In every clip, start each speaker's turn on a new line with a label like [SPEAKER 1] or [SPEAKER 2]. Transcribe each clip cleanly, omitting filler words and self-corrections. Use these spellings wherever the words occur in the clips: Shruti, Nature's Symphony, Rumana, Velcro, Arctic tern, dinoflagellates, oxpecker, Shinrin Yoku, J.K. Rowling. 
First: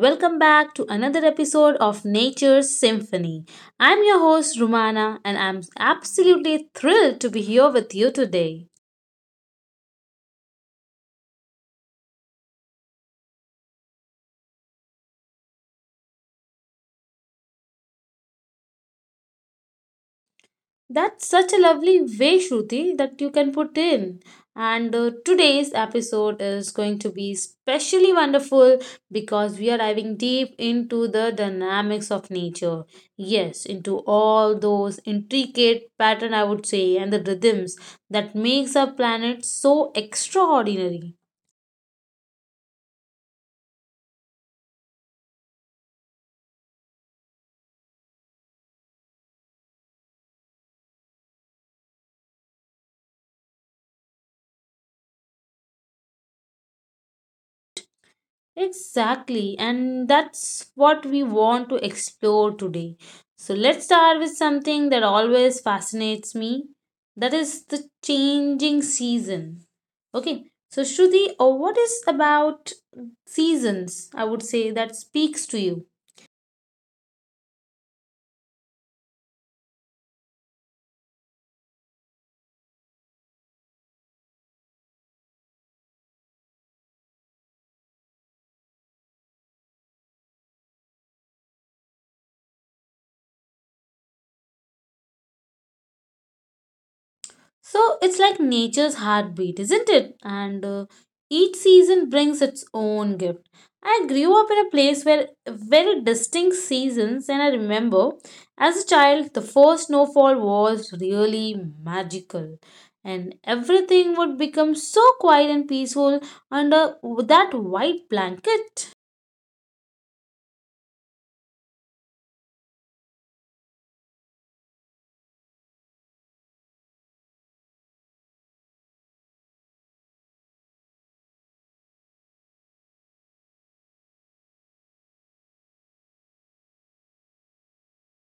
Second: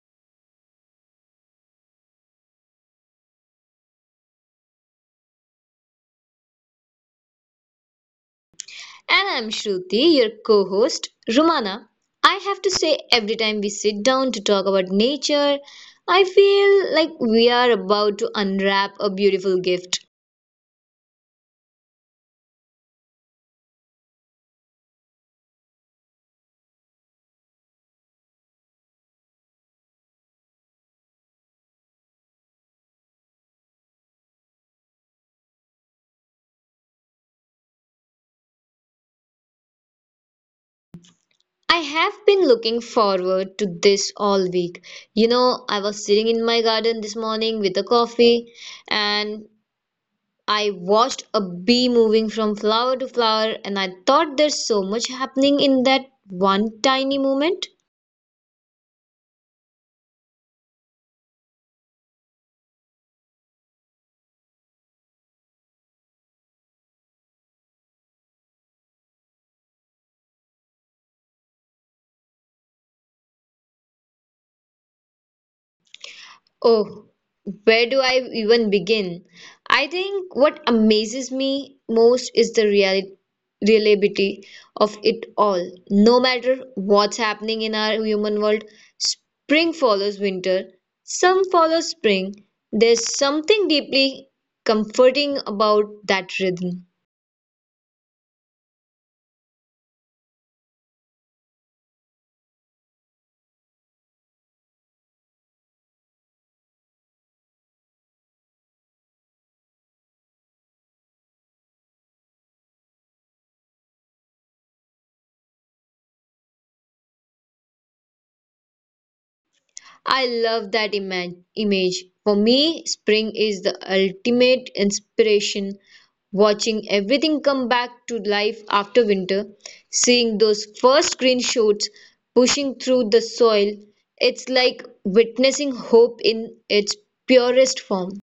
[SPEAKER 1] welcome back to another episode of Nature's Symphony. I'm your host, Rumana, and I'm absolutely thrilled to be here with you today.
[SPEAKER 2] And I'm Shruti, your co host. Romana, I have to say, every time we sit down to talk about nature, I feel like we are about to unwrap a beautiful gift.
[SPEAKER 1] That's such a lovely way, Shruti, that you can put in. And Today's episode is going to be especially wonderful because we are diving deep into the dynamics of nature. Yes, into all those intricate pattern I would say and the rhythms that makes our planet so extraordinary.
[SPEAKER 2] I have been looking forward to this all week. You know, I was sitting in my garden this morning with a coffee and I watched a bee moving from flower to flower, and I thought there's so much happening in that one tiny moment.
[SPEAKER 1] Exactly, and that's what we want to explore today. So let's start with something that always fascinates me, that is the changing season. Okay, so Shruti, what is about seasons I would say that speaks to you?
[SPEAKER 2] Oh, where do I even begin? I think what amazes me most is the reliability of it all. No matter what's happening in our human world, spring follows winter, some follow spring. There's something deeply comforting about that rhythm.
[SPEAKER 1] So it's like nature's heartbeat, isn't it? And Each season brings its own gift. I grew up in a place where very distinct seasons, and I remember as a child, the first snowfall was really magical. And everything would become so quiet and peaceful under that white blanket.
[SPEAKER 2] I love that image. For me, spring is the ultimate inspiration. Watching everything come back to life after winter, seeing those first green shoots pushing through the soil, it's like witnessing hope in its purest form.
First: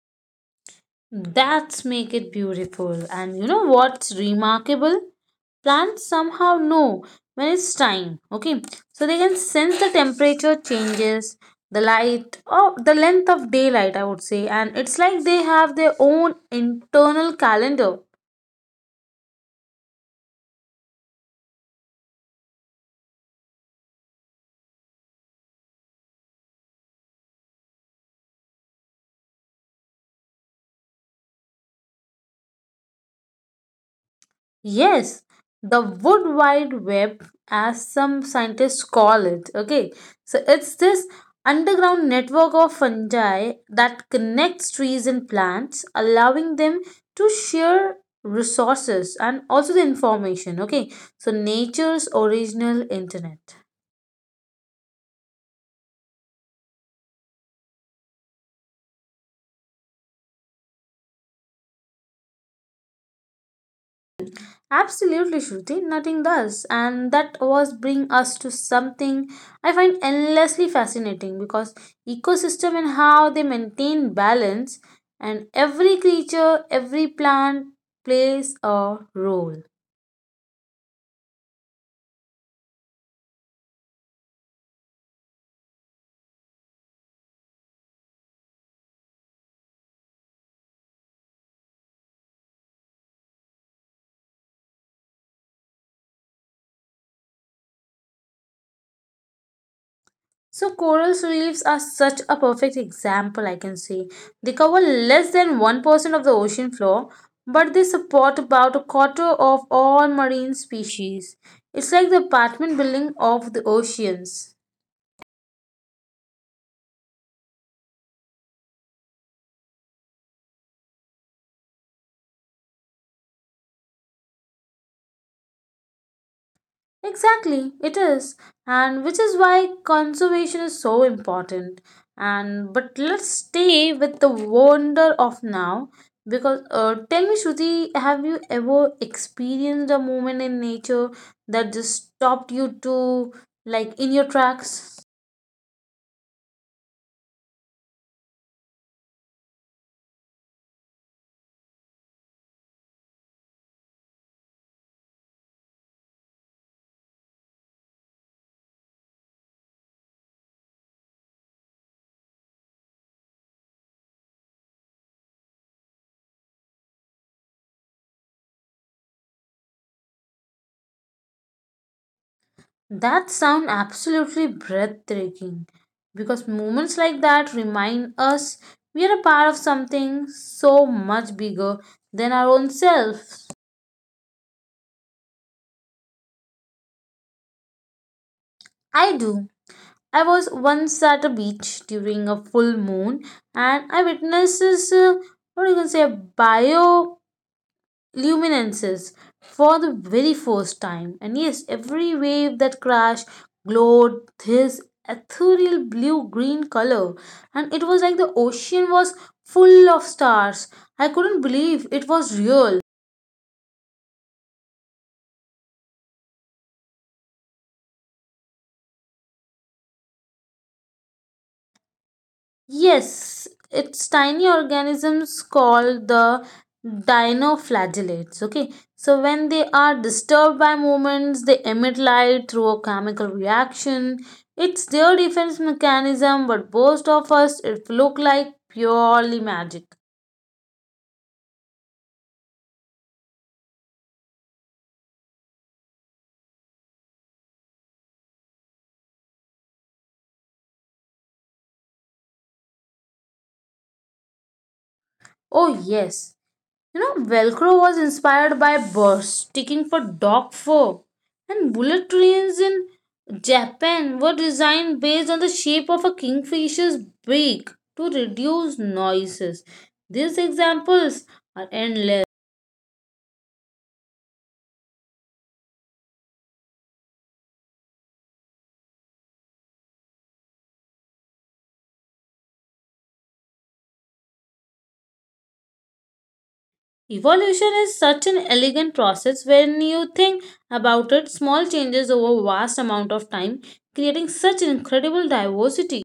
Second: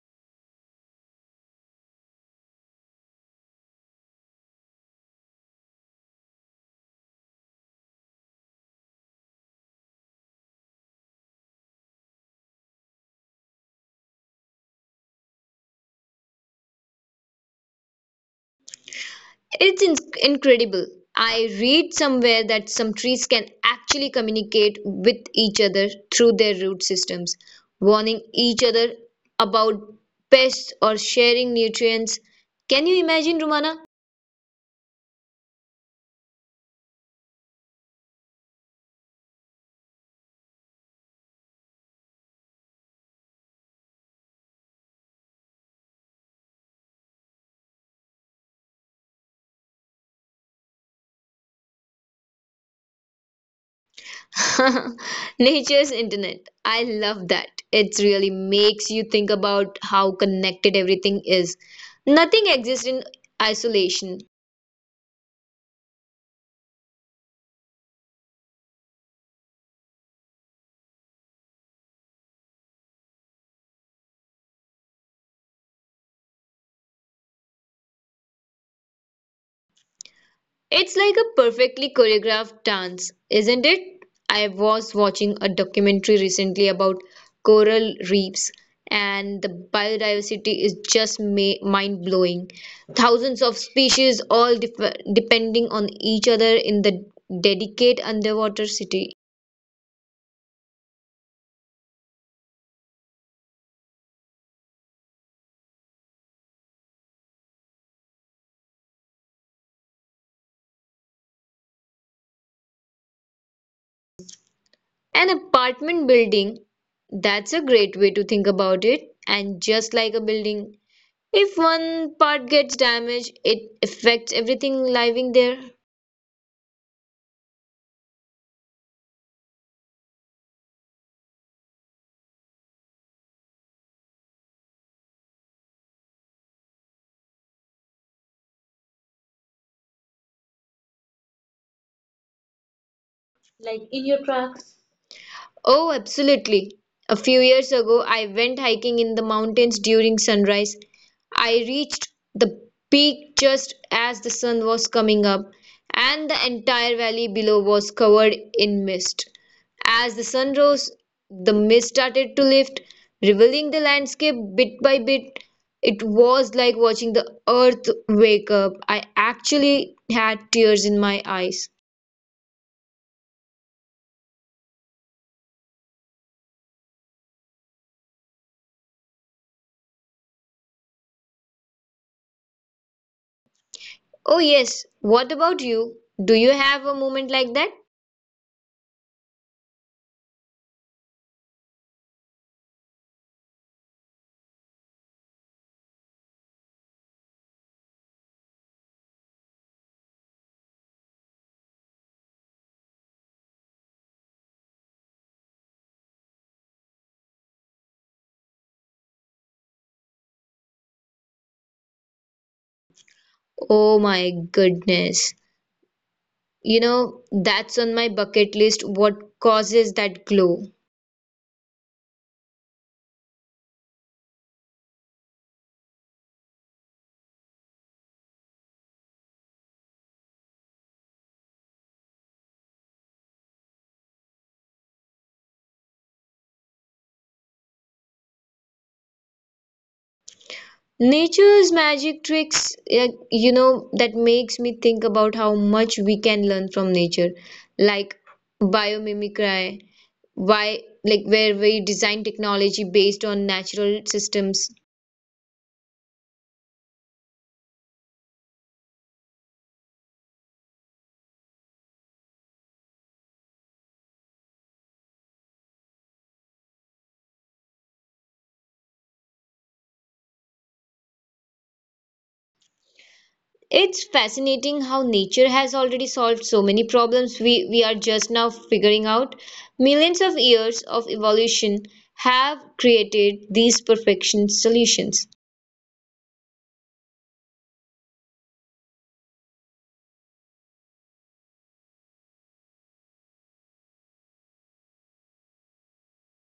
[SPEAKER 1] That's make it beautiful. And you know what's remarkable? Plants somehow know when it's time. Okay. So they can sense the temperature changes, the light, or the length of daylight, I would say. And it's like they have their own internal calendar.
[SPEAKER 2] It's incredible. I read somewhere that some trees can actually communicate with each other through their root systems, warning each other about pests or sharing nutrients. Can you imagine, Rumana?
[SPEAKER 1] Yes, the wood wide web, as some scientists call it. Okay, so it's this underground network of fungi that connects trees and plants, allowing them to share resources and also the information. Okay, so nature's original internet.
[SPEAKER 2] Nature's internet. I love that. It really makes you think about how connected everything is. Nothing exists in isolation.
[SPEAKER 1] Absolutely, Shruti. Nothing does. And that was bring us to something I find endlessly fascinating because ecosystem and how they maintain balance, and every creature, every plant plays a role.
[SPEAKER 2] It's like a perfectly choreographed dance, isn't it? I was watching a documentary recently about coral reefs, and the biodiversity is just ma mind blowing. Thousands of species, all depending on each other in the delicate underwater city.
[SPEAKER 1] So coral reefs are such a perfect example I can say. They cover less than 1% of the ocean floor, but they support about a quarter of all marine species. It's like the apartment building of the oceans.
[SPEAKER 2] An apartment building, that's a great way to think about it. And just like a building, if one part gets damaged, it affects everything living there.
[SPEAKER 1] Exactly, it is, and which is why conservation is so important. And but let's stay with the wonder of now because tell me, Shruti, have you ever experienced a moment in nature that just stopped you to like in your tracks?
[SPEAKER 2] Oh, absolutely. A few years ago, I went hiking in the mountains during sunrise. I reached the peak just as the sun was coming up, and the entire valley below was covered in mist. As the sun rose, the mist started to lift, revealing the landscape bit by bit. It was like watching the earth wake up. I actually had tears in my eyes.
[SPEAKER 1] That sound absolutely breathtaking because moments like that remind us we are a part of something so much bigger than our own selves.
[SPEAKER 2] Oh, yes. What about you? Do you have a moment like that?
[SPEAKER 1] I do. I was once at a beach during a full moon and I witnessed this, what do you can say, bioluminescence for the very first time. And yes, every wave that crashed glowed this ethereal blue green color, and it was like the ocean was full of stars. I couldn't believe it was real.
[SPEAKER 2] Oh my goodness. You know, that's on my bucket list. What causes that glow?
[SPEAKER 1] Yes, it's tiny organisms called the dinoflagellates. Okay, so when they are disturbed by movements, they emit light through a chemical reaction. It's their defense mechanism, but most of us it look like purely magic.
[SPEAKER 2] Nature's magic tricks, eh, you know, that makes me think about how much we can learn from nature, like biomimicry, why, like where we design technology based on natural systems.
[SPEAKER 1] Oh yes, you know, Velcro was inspired by birds sticking for dog fur, and bullet trains in Japan were designed based on the shape of a kingfisher's beak to reduce noises. These examples are endless.
[SPEAKER 2] It's fascinating how nature has already solved so many problems we are just now figuring out. Millions of years of evolution have created these perfection solutions.
[SPEAKER 1] Evolution is such an elegant process when you think about it, small changes over vast amount of time, creating such incredible diversity.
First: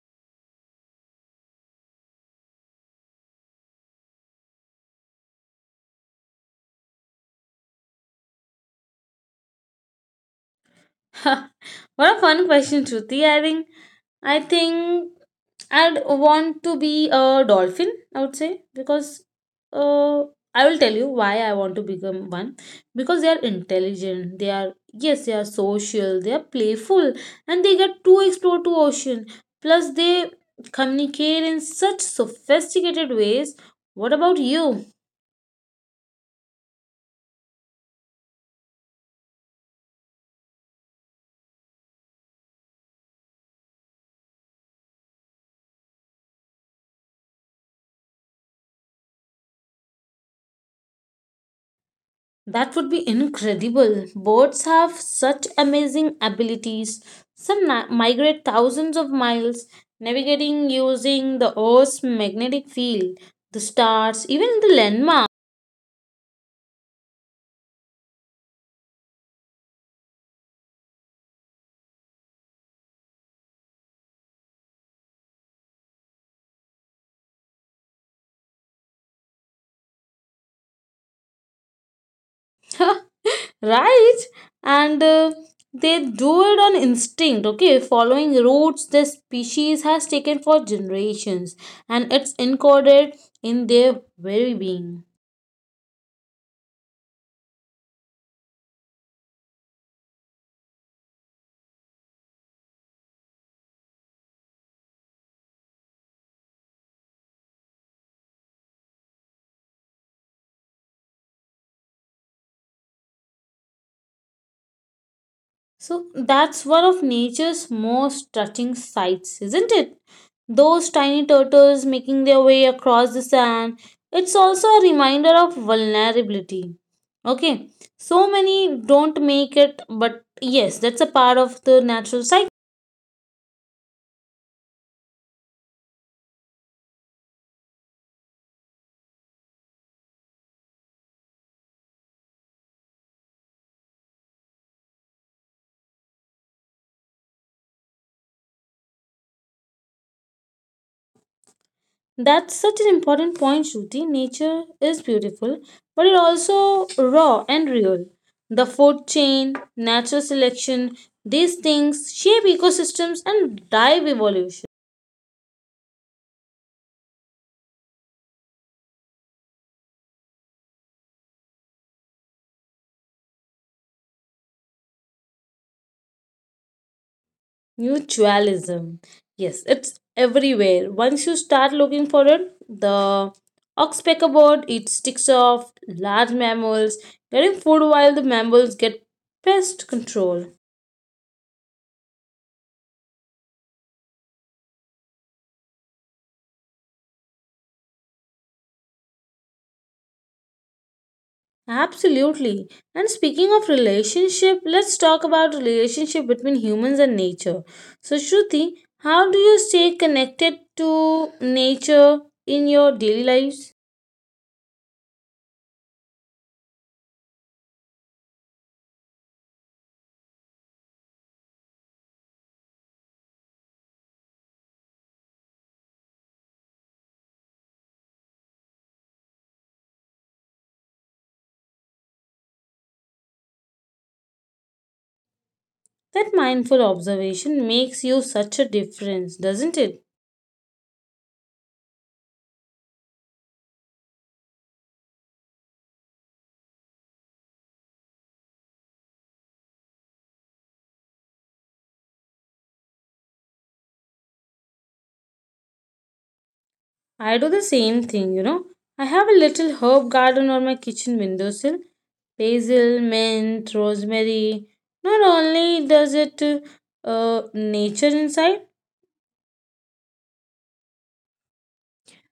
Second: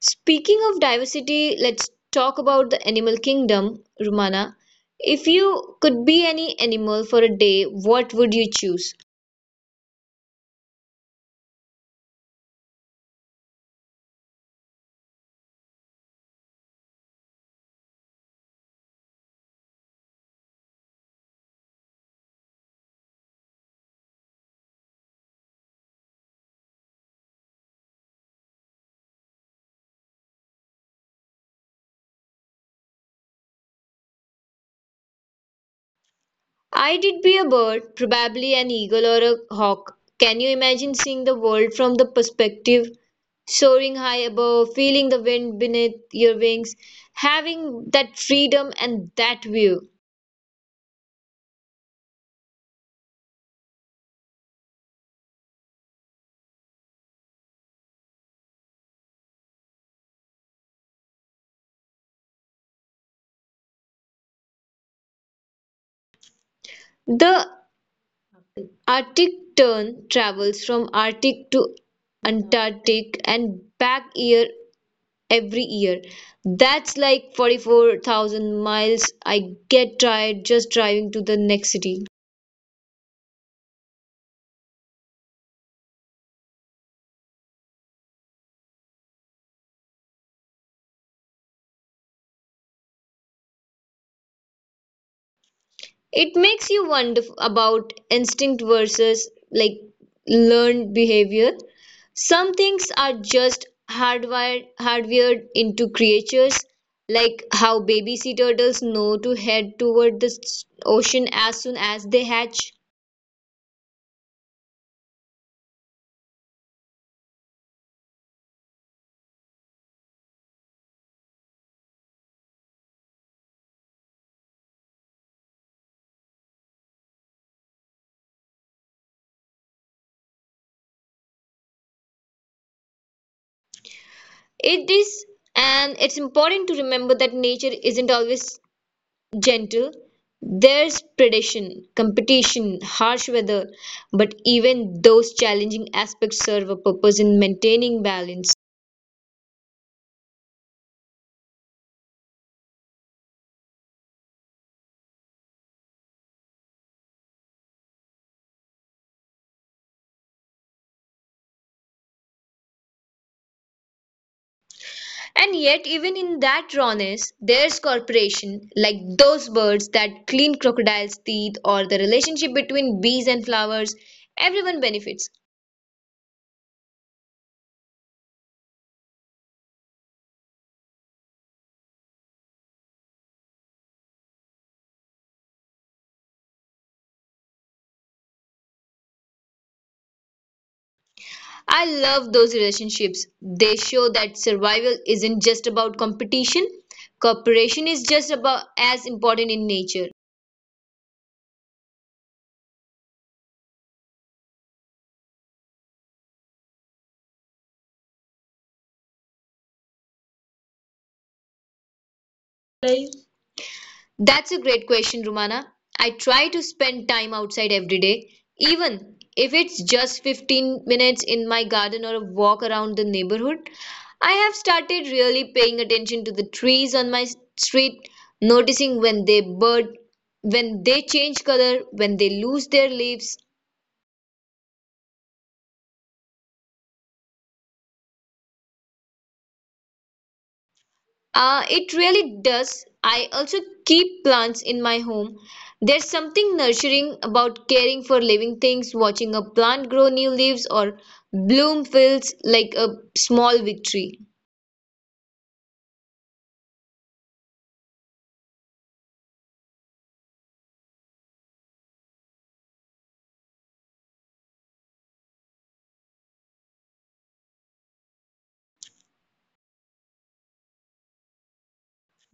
[SPEAKER 2] Speaking of diversity, let's talk about the animal kingdom, Rumana. If you could be any animal for a day, what would you choose?
[SPEAKER 1] What a fun question, Shruti. I think I'd want to be a dolphin, I would say, because uh, I will tell you why I want to become one. Because they are intelligent, they are, yes, they are social, they are playful, and they get to explore to ocean. Plus, they communicate in such sophisticated ways. What about you?
[SPEAKER 2] I did be a bird, probably an eagle or a hawk. Can you imagine seeing the world from the perspective? Soaring high above, feeling the wind beneath your wings, having that freedom and that view.
[SPEAKER 1] That would be incredible. Birds have such amazing abilities. Some migrate thousands of miles, navigating using the Earth's magnetic field, the stars, even the landmark.
[SPEAKER 2] The Arctic tern travels from Arctic to Antarctic and back year every year. That's like 44,000 miles. I get tired just driving to the next city.
[SPEAKER 1] Right? And they do it on instinct, okay? Following routes their species has taken for generations, and it's encoded in their very being.
[SPEAKER 2] It makes you wonder about instinct versus like learned behavior. Some things are just hardwired into creatures, like how baby sea turtles know to head toward the ocean as soon as they hatch.
[SPEAKER 1] So that's one of nature's most touching sights, isn't it? Those tiny turtles making their way across the sand. It's also a reminder of vulnerability. Okay, so many don't make it, but yes, that's a part of the natural cycle.
[SPEAKER 2] It is, and it's important to remember that nature isn't always gentle. There's predation, competition, harsh weather, but even those challenging aspects serve a purpose in maintaining balance.
[SPEAKER 1] That's such an important point, Shruti. Nature is beautiful, but it also raw and real. The food chain, natural selection, these things shape ecosystems and drive evolution.
[SPEAKER 2] And yet, even in that rawness, there's cooperation, like those birds that clean crocodile's teeth or the relationship between bees and flowers. Everyone benefits.
[SPEAKER 1] Mutualism. Yes, it's everywhere. Once you start looking for it, the oxpecker bird eats sticks of large mammals, getting food while the mammals get pest control.
[SPEAKER 2] I love those relationships. They show that survival isn't just about competition, cooperation is just about as important in nature.
[SPEAKER 1] Absolutely. And speaking of relationship, let's talk about relationship between humans and nature. So Shruti, how do you stay connected to nature in your daily lives?
[SPEAKER 2] That's a great question, Rumana. I try to spend time outside every day, even if it's just 15 minutes in my garden or a walk around the neighborhood. I have started really paying attention to the trees on my street, noticing when they bud, when they change color, when they lose their leaves.
[SPEAKER 1] That mindful observation makes you such a difference, doesn't it?
[SPEAKER 2] It really does. I also keep plants in my home. There's something nurturing about caring for living things, watching a plant grow new leaves or bloom feels like a small victory.
[SPEAKER 1] I do the same thing, you know. I have a little herb garden on my kitchen windowsill. Basil, mint, rosemary. Not only does it nature inside,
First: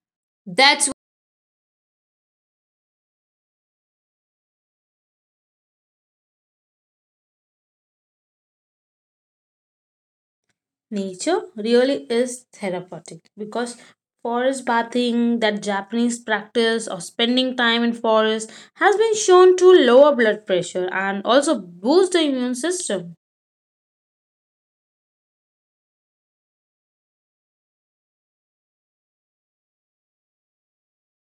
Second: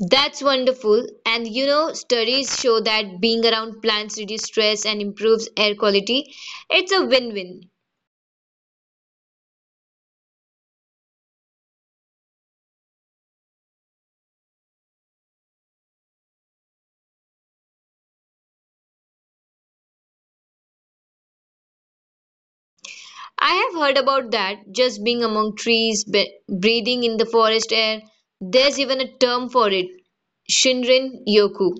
[SPEAKER 2] That's
[SPEAKER 1] that's
[SPEAKER 2] wonderful. And you know, studies show that being around plants reduces stress and improves air quality. It's a win-win.
[SPEAKER 1] nature really is therapeutic because forest bathing, that Japanese practice of spending time in forest, has been shown to lower blood pressure and also boost the immune
[SPEAKER 2] I
[SPEAKER 1] system.
[SPEAKER 2] have heard about that, just being among trees, breathing in the forest air. There's even a term for it, Shinrin Yoku.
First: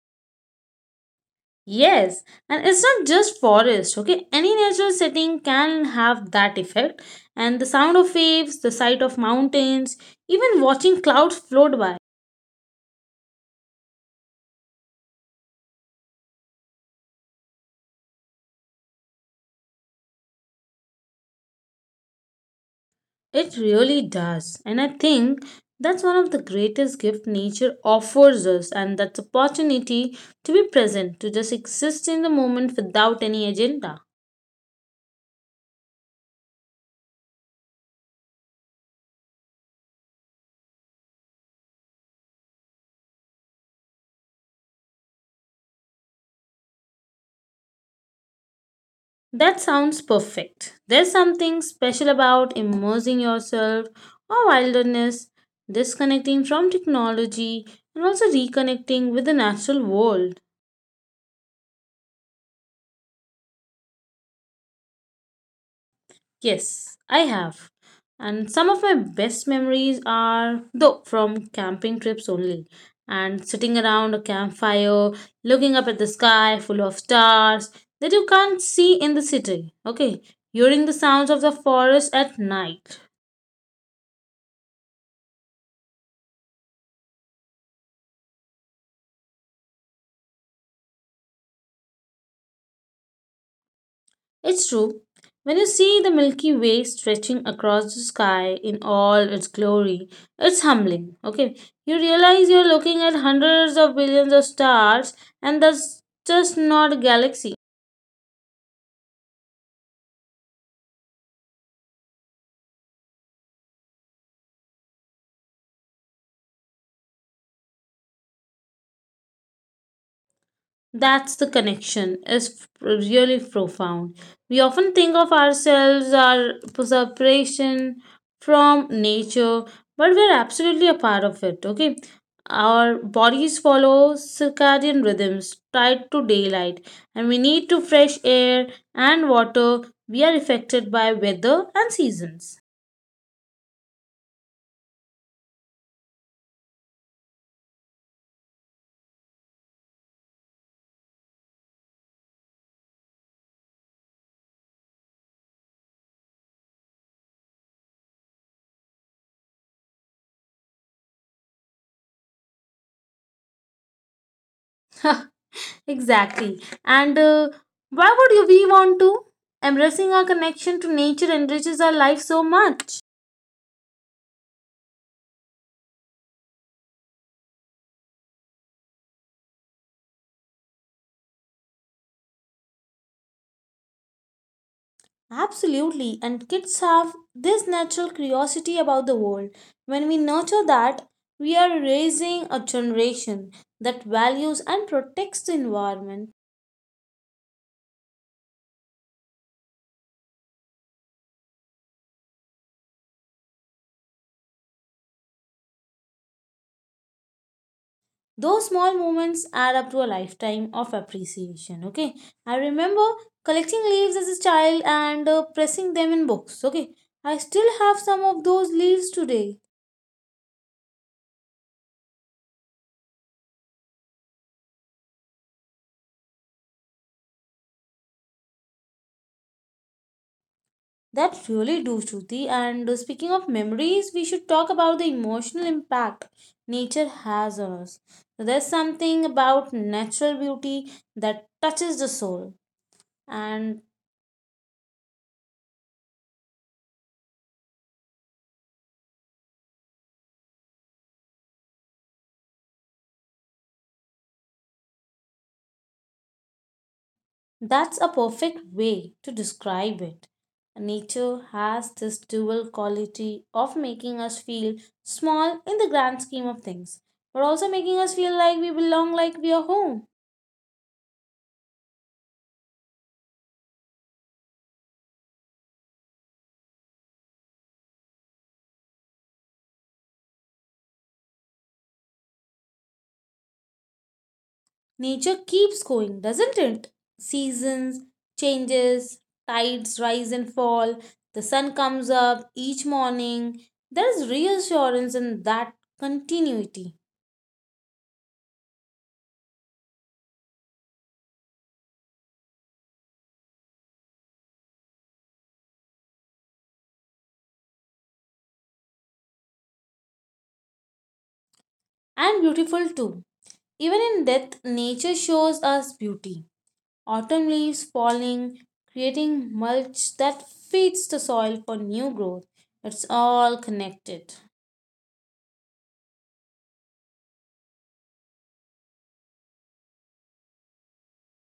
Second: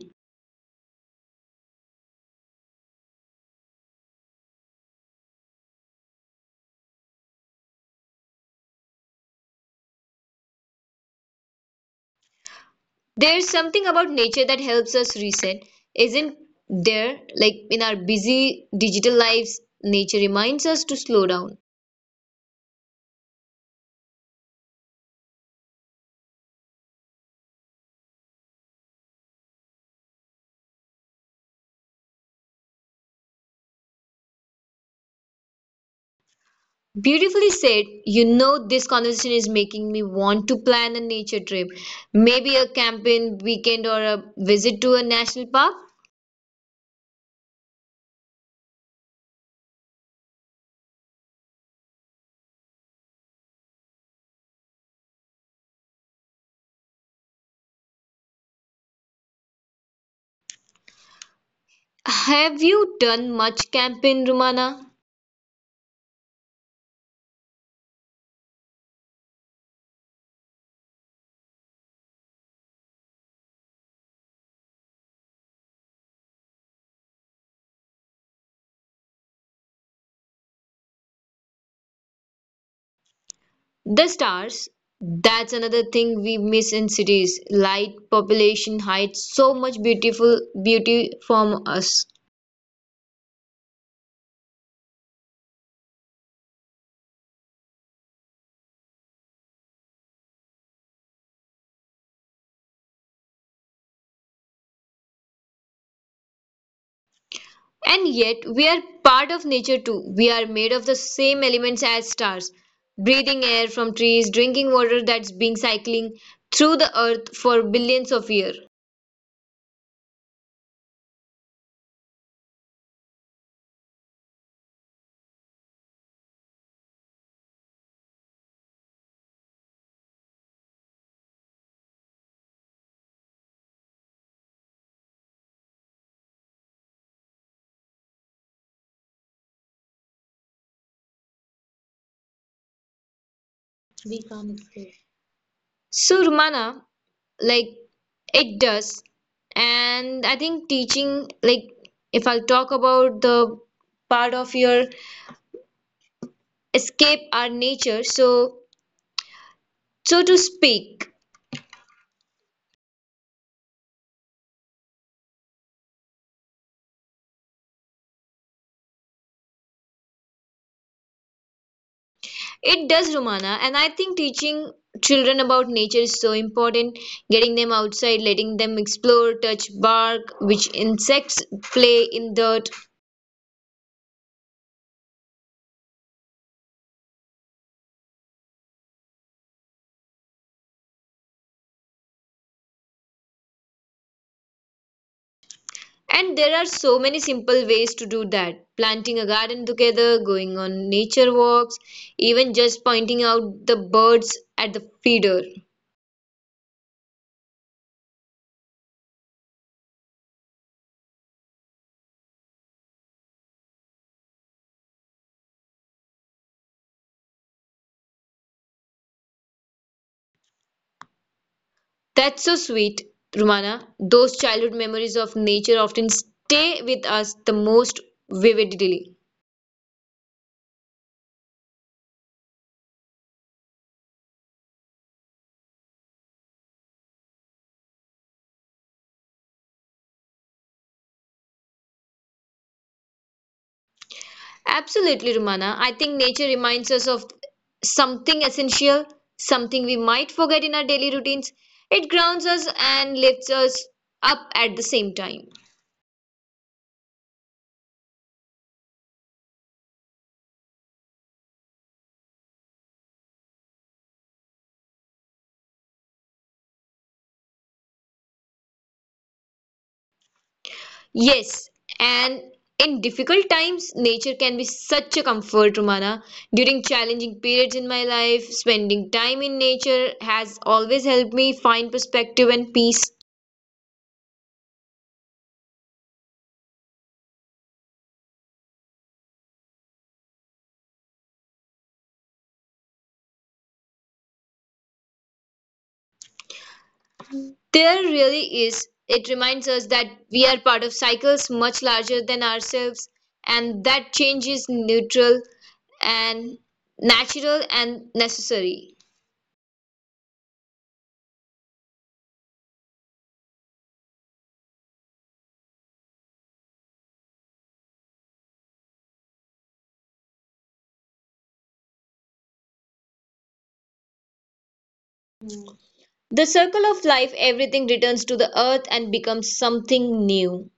[SPEAKER 1] Yes, and it's not just forest, okay? Any natural setting can have that effect. And the sound of waves, the sight of mountains, even watching clouds float by,
[SPEAKER 2] There's something about nature that helps us reset, isn't there? Like in our busy digital lives, nature reminds us to slow down.
[SPEAKER 1] it really does. And I think that's one of the greatest gift nature offers us, and that's opportunity to be present, to just exist in the moment without any agenda.
[SPEAKER 2] Beautifully said. You know, this conversation is making me want to plan a nature trip. Maybe a camping weekend or a visit to a national park.
[SPEAKER 1] That sounds perfect. There's something special about immersing yourself or wilderness, disconnecting from technology, and also reconnecting with the natural world.
[SPEAKER 2] Have you done much camping, Rumana?
[SPEAKER 1] Yes, I have. And some of my best memories are, though, from camping trips only. And sitting around a campfire, looking up at the sky full of stars that you can't see in the city. Okay, hearing the sounds of the forest at night.
[SPEAKER 2] The stars. That's another thing we miss in cities. Light, population hides so much beautiful beauty from us.
[SPEAKER 1] It's true. When you see the Milky Way stretching across the sky in all its glory, it's humbling. Okay, you realize you're looking at hundreds of billions of stars, and that's just not a galaxy.
[SPEAKER 2] And yet, we are part of nature too. We are made of the same elements as stars, breathing air from trees, drinking water that's been cycling through the earth for billions of years.
[SPEAKER 1] That's the connection is really profound. We often think of ourselves our separation from nature, but we're absolutely a part of it. Okay, our bodies follow circadian rhythms tied to daylight, and we need to fresh air and water. We are affected by weather and seasons.
[SPEAKER 2] So, Rumana, like it does. And I think teaching, like, if I'll talk about the part of your escape our nature, so so to speak.
[SPEAKER 1] Exactly. And why would you we want to? Embracing our connection to nature enriches our life so much.
[SPEAKER 2] It does, Romana, and I think teaching children about nature is so important. Getting them outside, letting them explore, touch bark, which insects play in dirt.
[SPEAKER 1] Absolutely, and kids have this natural curiosity about the world. When we nurture that, we are raising a generation that values and protects the environment.
[SPEAKER 2] And there are so many simple ways to do that. Planting a garden together, going on nature walks, even just pointing out the birds at the feeder.
[SPEAKER 1] Those small moments add up to a lifetime of appreciation. Okay, I remember collecting leaves as a child and pressing them in books. Okay, I still have some of those leaves today.
[SPEAKER 2] That's so sweet, Romana. Those childhood memories of nature often stay with us the most vividly.
[SPEAKER 1] That really do, Shruti. And Speaking of memories, we should talk about the emotional impact nature has on us. So there's something about natural beauty that touches the soul, and
[SPEAKER 2] Absolutely, Rumana. I think nature reminds us of something essential, something we might forget in our daily routines. It grounds us and lifts us up at the same time.
[SPEAKER 1] that's a perfect way to describe it. Nature has this dual quality of making us feel small in the grand scheme of things, but also making us feel like we belong, like we are home.
[SPEAKER 2] Yes, and in difficult times, nature can be such a comfort, Romana. During challenging periods in my life, spending time in nature has always helped me find perspective and peace.
[SPEAKER 1] Nature keeps going, doesn't it? Seasons, changes, tides rise and fall, the sun comes up each morning. There's reassurance in that continuity.
[SPEAKER 2] There really is. It reminds us that we are part of cycles much larger than ourselves, and that change is neutral and natural and necessary.
[SPEAKER 1] And beautiful too. Even in death, nature shows us beauty. Autumn leaves falling, creating mulch that feeds the soil for new growth. It's all connected.
[SPEAKER 2] The circle of life, everything returns to the earth and becomes something new.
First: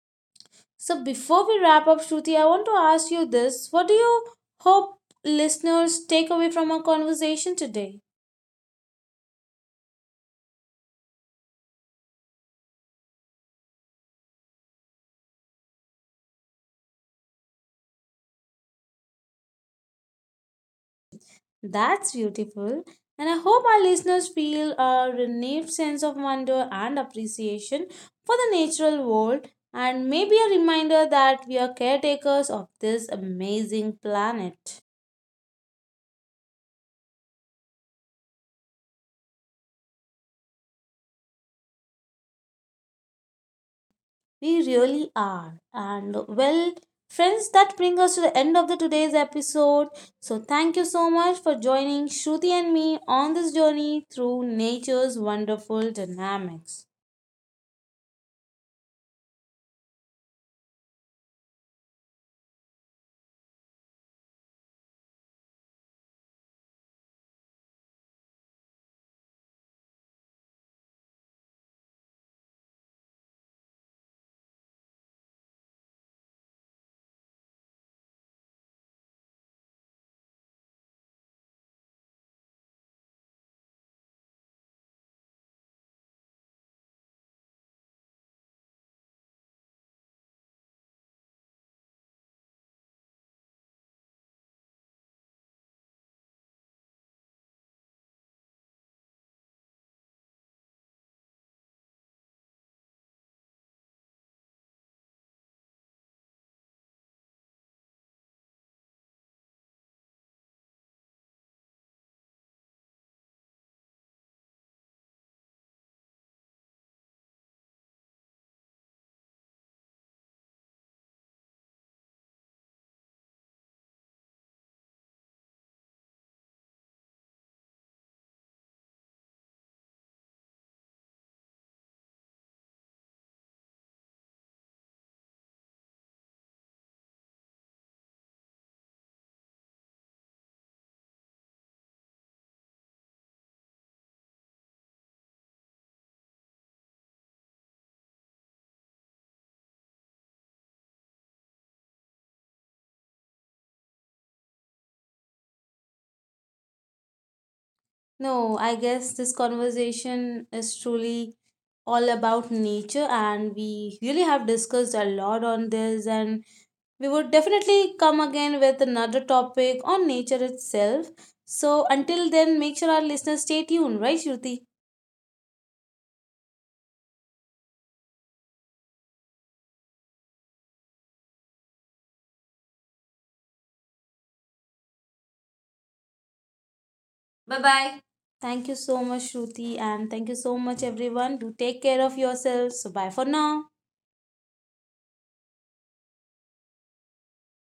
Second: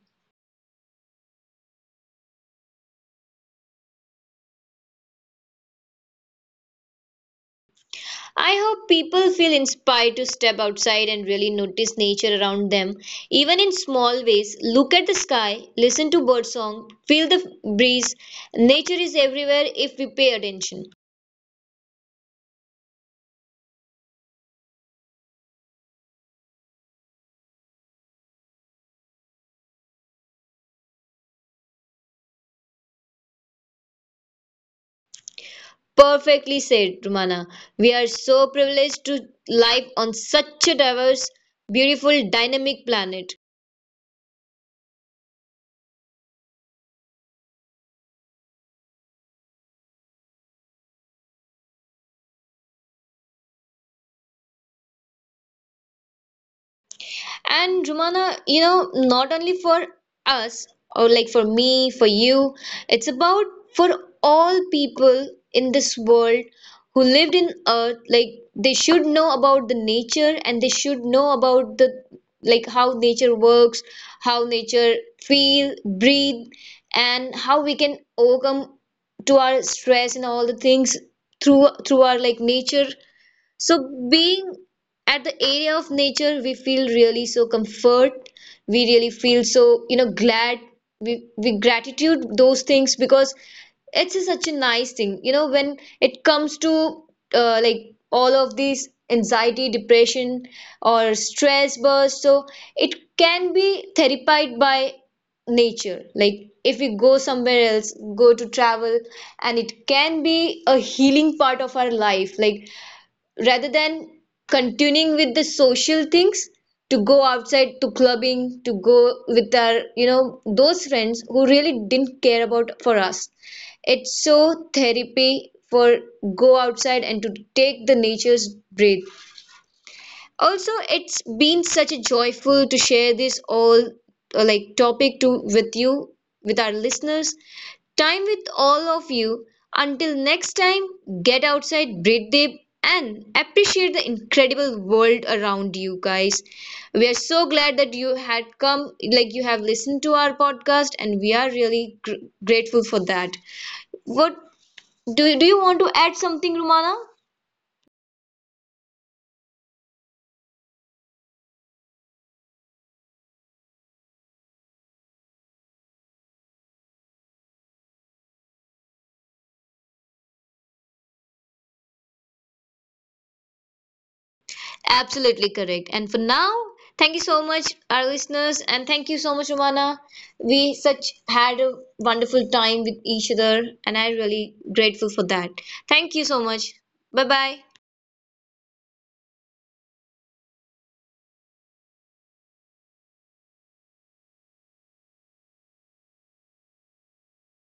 [SPEAKER 1] So before we wrap up, Shruti, I want to ask you this. What do you hope listeners take away from our conversation today?
[SPEAKER 2] I hope people feel inspired to step outside and really notice nature around them, even in small ways. Look at the sky, listen to birdsong, feel the breeze. Nature is everywhere if we pay attention.
[SPEAKER 1] That's beautiful. And I hope our listeners feel a renewed sense of wonder and appreciation for the natural world and maybe a reminder that we are caretakers of this amazing planet.
[SPEAKER 2] Perfectly said, Rumana. We are so privileged to live on such a diverse, beautiful, dynamic planet.
[SPEAKER 1] We really are. And well, friends, that brings us to the end of the today's episode. So thank you so much for joining Shruti and me on this journey through nature's wonderful dynamics.
[SPEAKER 2] And Rumana, you know, not only for us, or like for me, for you, it's about for all people in this world who lived in Earth. Like they should know about the nature and they should know about the like how nature works, how nature feel, breathe, and how we can overcome to our stress and all the things through our like nature so being at the area of nature, we feel really so comfort. We really feel so, you know, glad. We gratitude those things because it's such a nice thing. You know, when it comes to like all of these anxiety, depression, or stress burst, so it can be therapized by nature. Like if we go somewhere else, go to travel, and it can be a healing part of our life. Like rather than continuing with the social things to go outside to clubbing to go with our you know those friends who really didn't care about for us, it's so therapy for go outside and to take the nature's breath also, it's been such a joyful to share this all like topic to with you, with our listeners. Time with all of you. Until next time, get outside, breathe deep, and appreciate the incredible world around you guys. We are so glad that you had come, like you have listened to our podcast, and we are really grateful for that. What do you want to add something, Romana?
[SPEAKER 1] No, I guess this conversation is truly all about nature and we really have discussed a lot on this and we would definitely come again with another topic on nature itself. So until then, make sure our listeners stay tuned, right, Shruti?
[SPEAKER 2] Absolutely correct. And for now, thank you so much, our listeners, and thank you so much, Romana. We such had a wonderful time with each other, and I'm really grateful for that. Thank you so much. Bye
[SPEAKER 1] Bye
[SPEAKER 2] bye.
[SPEAKER 1] bye. Thank you so much, Shruti, and thank you so much, everyone. Do take care of yourselves. So, bye for now.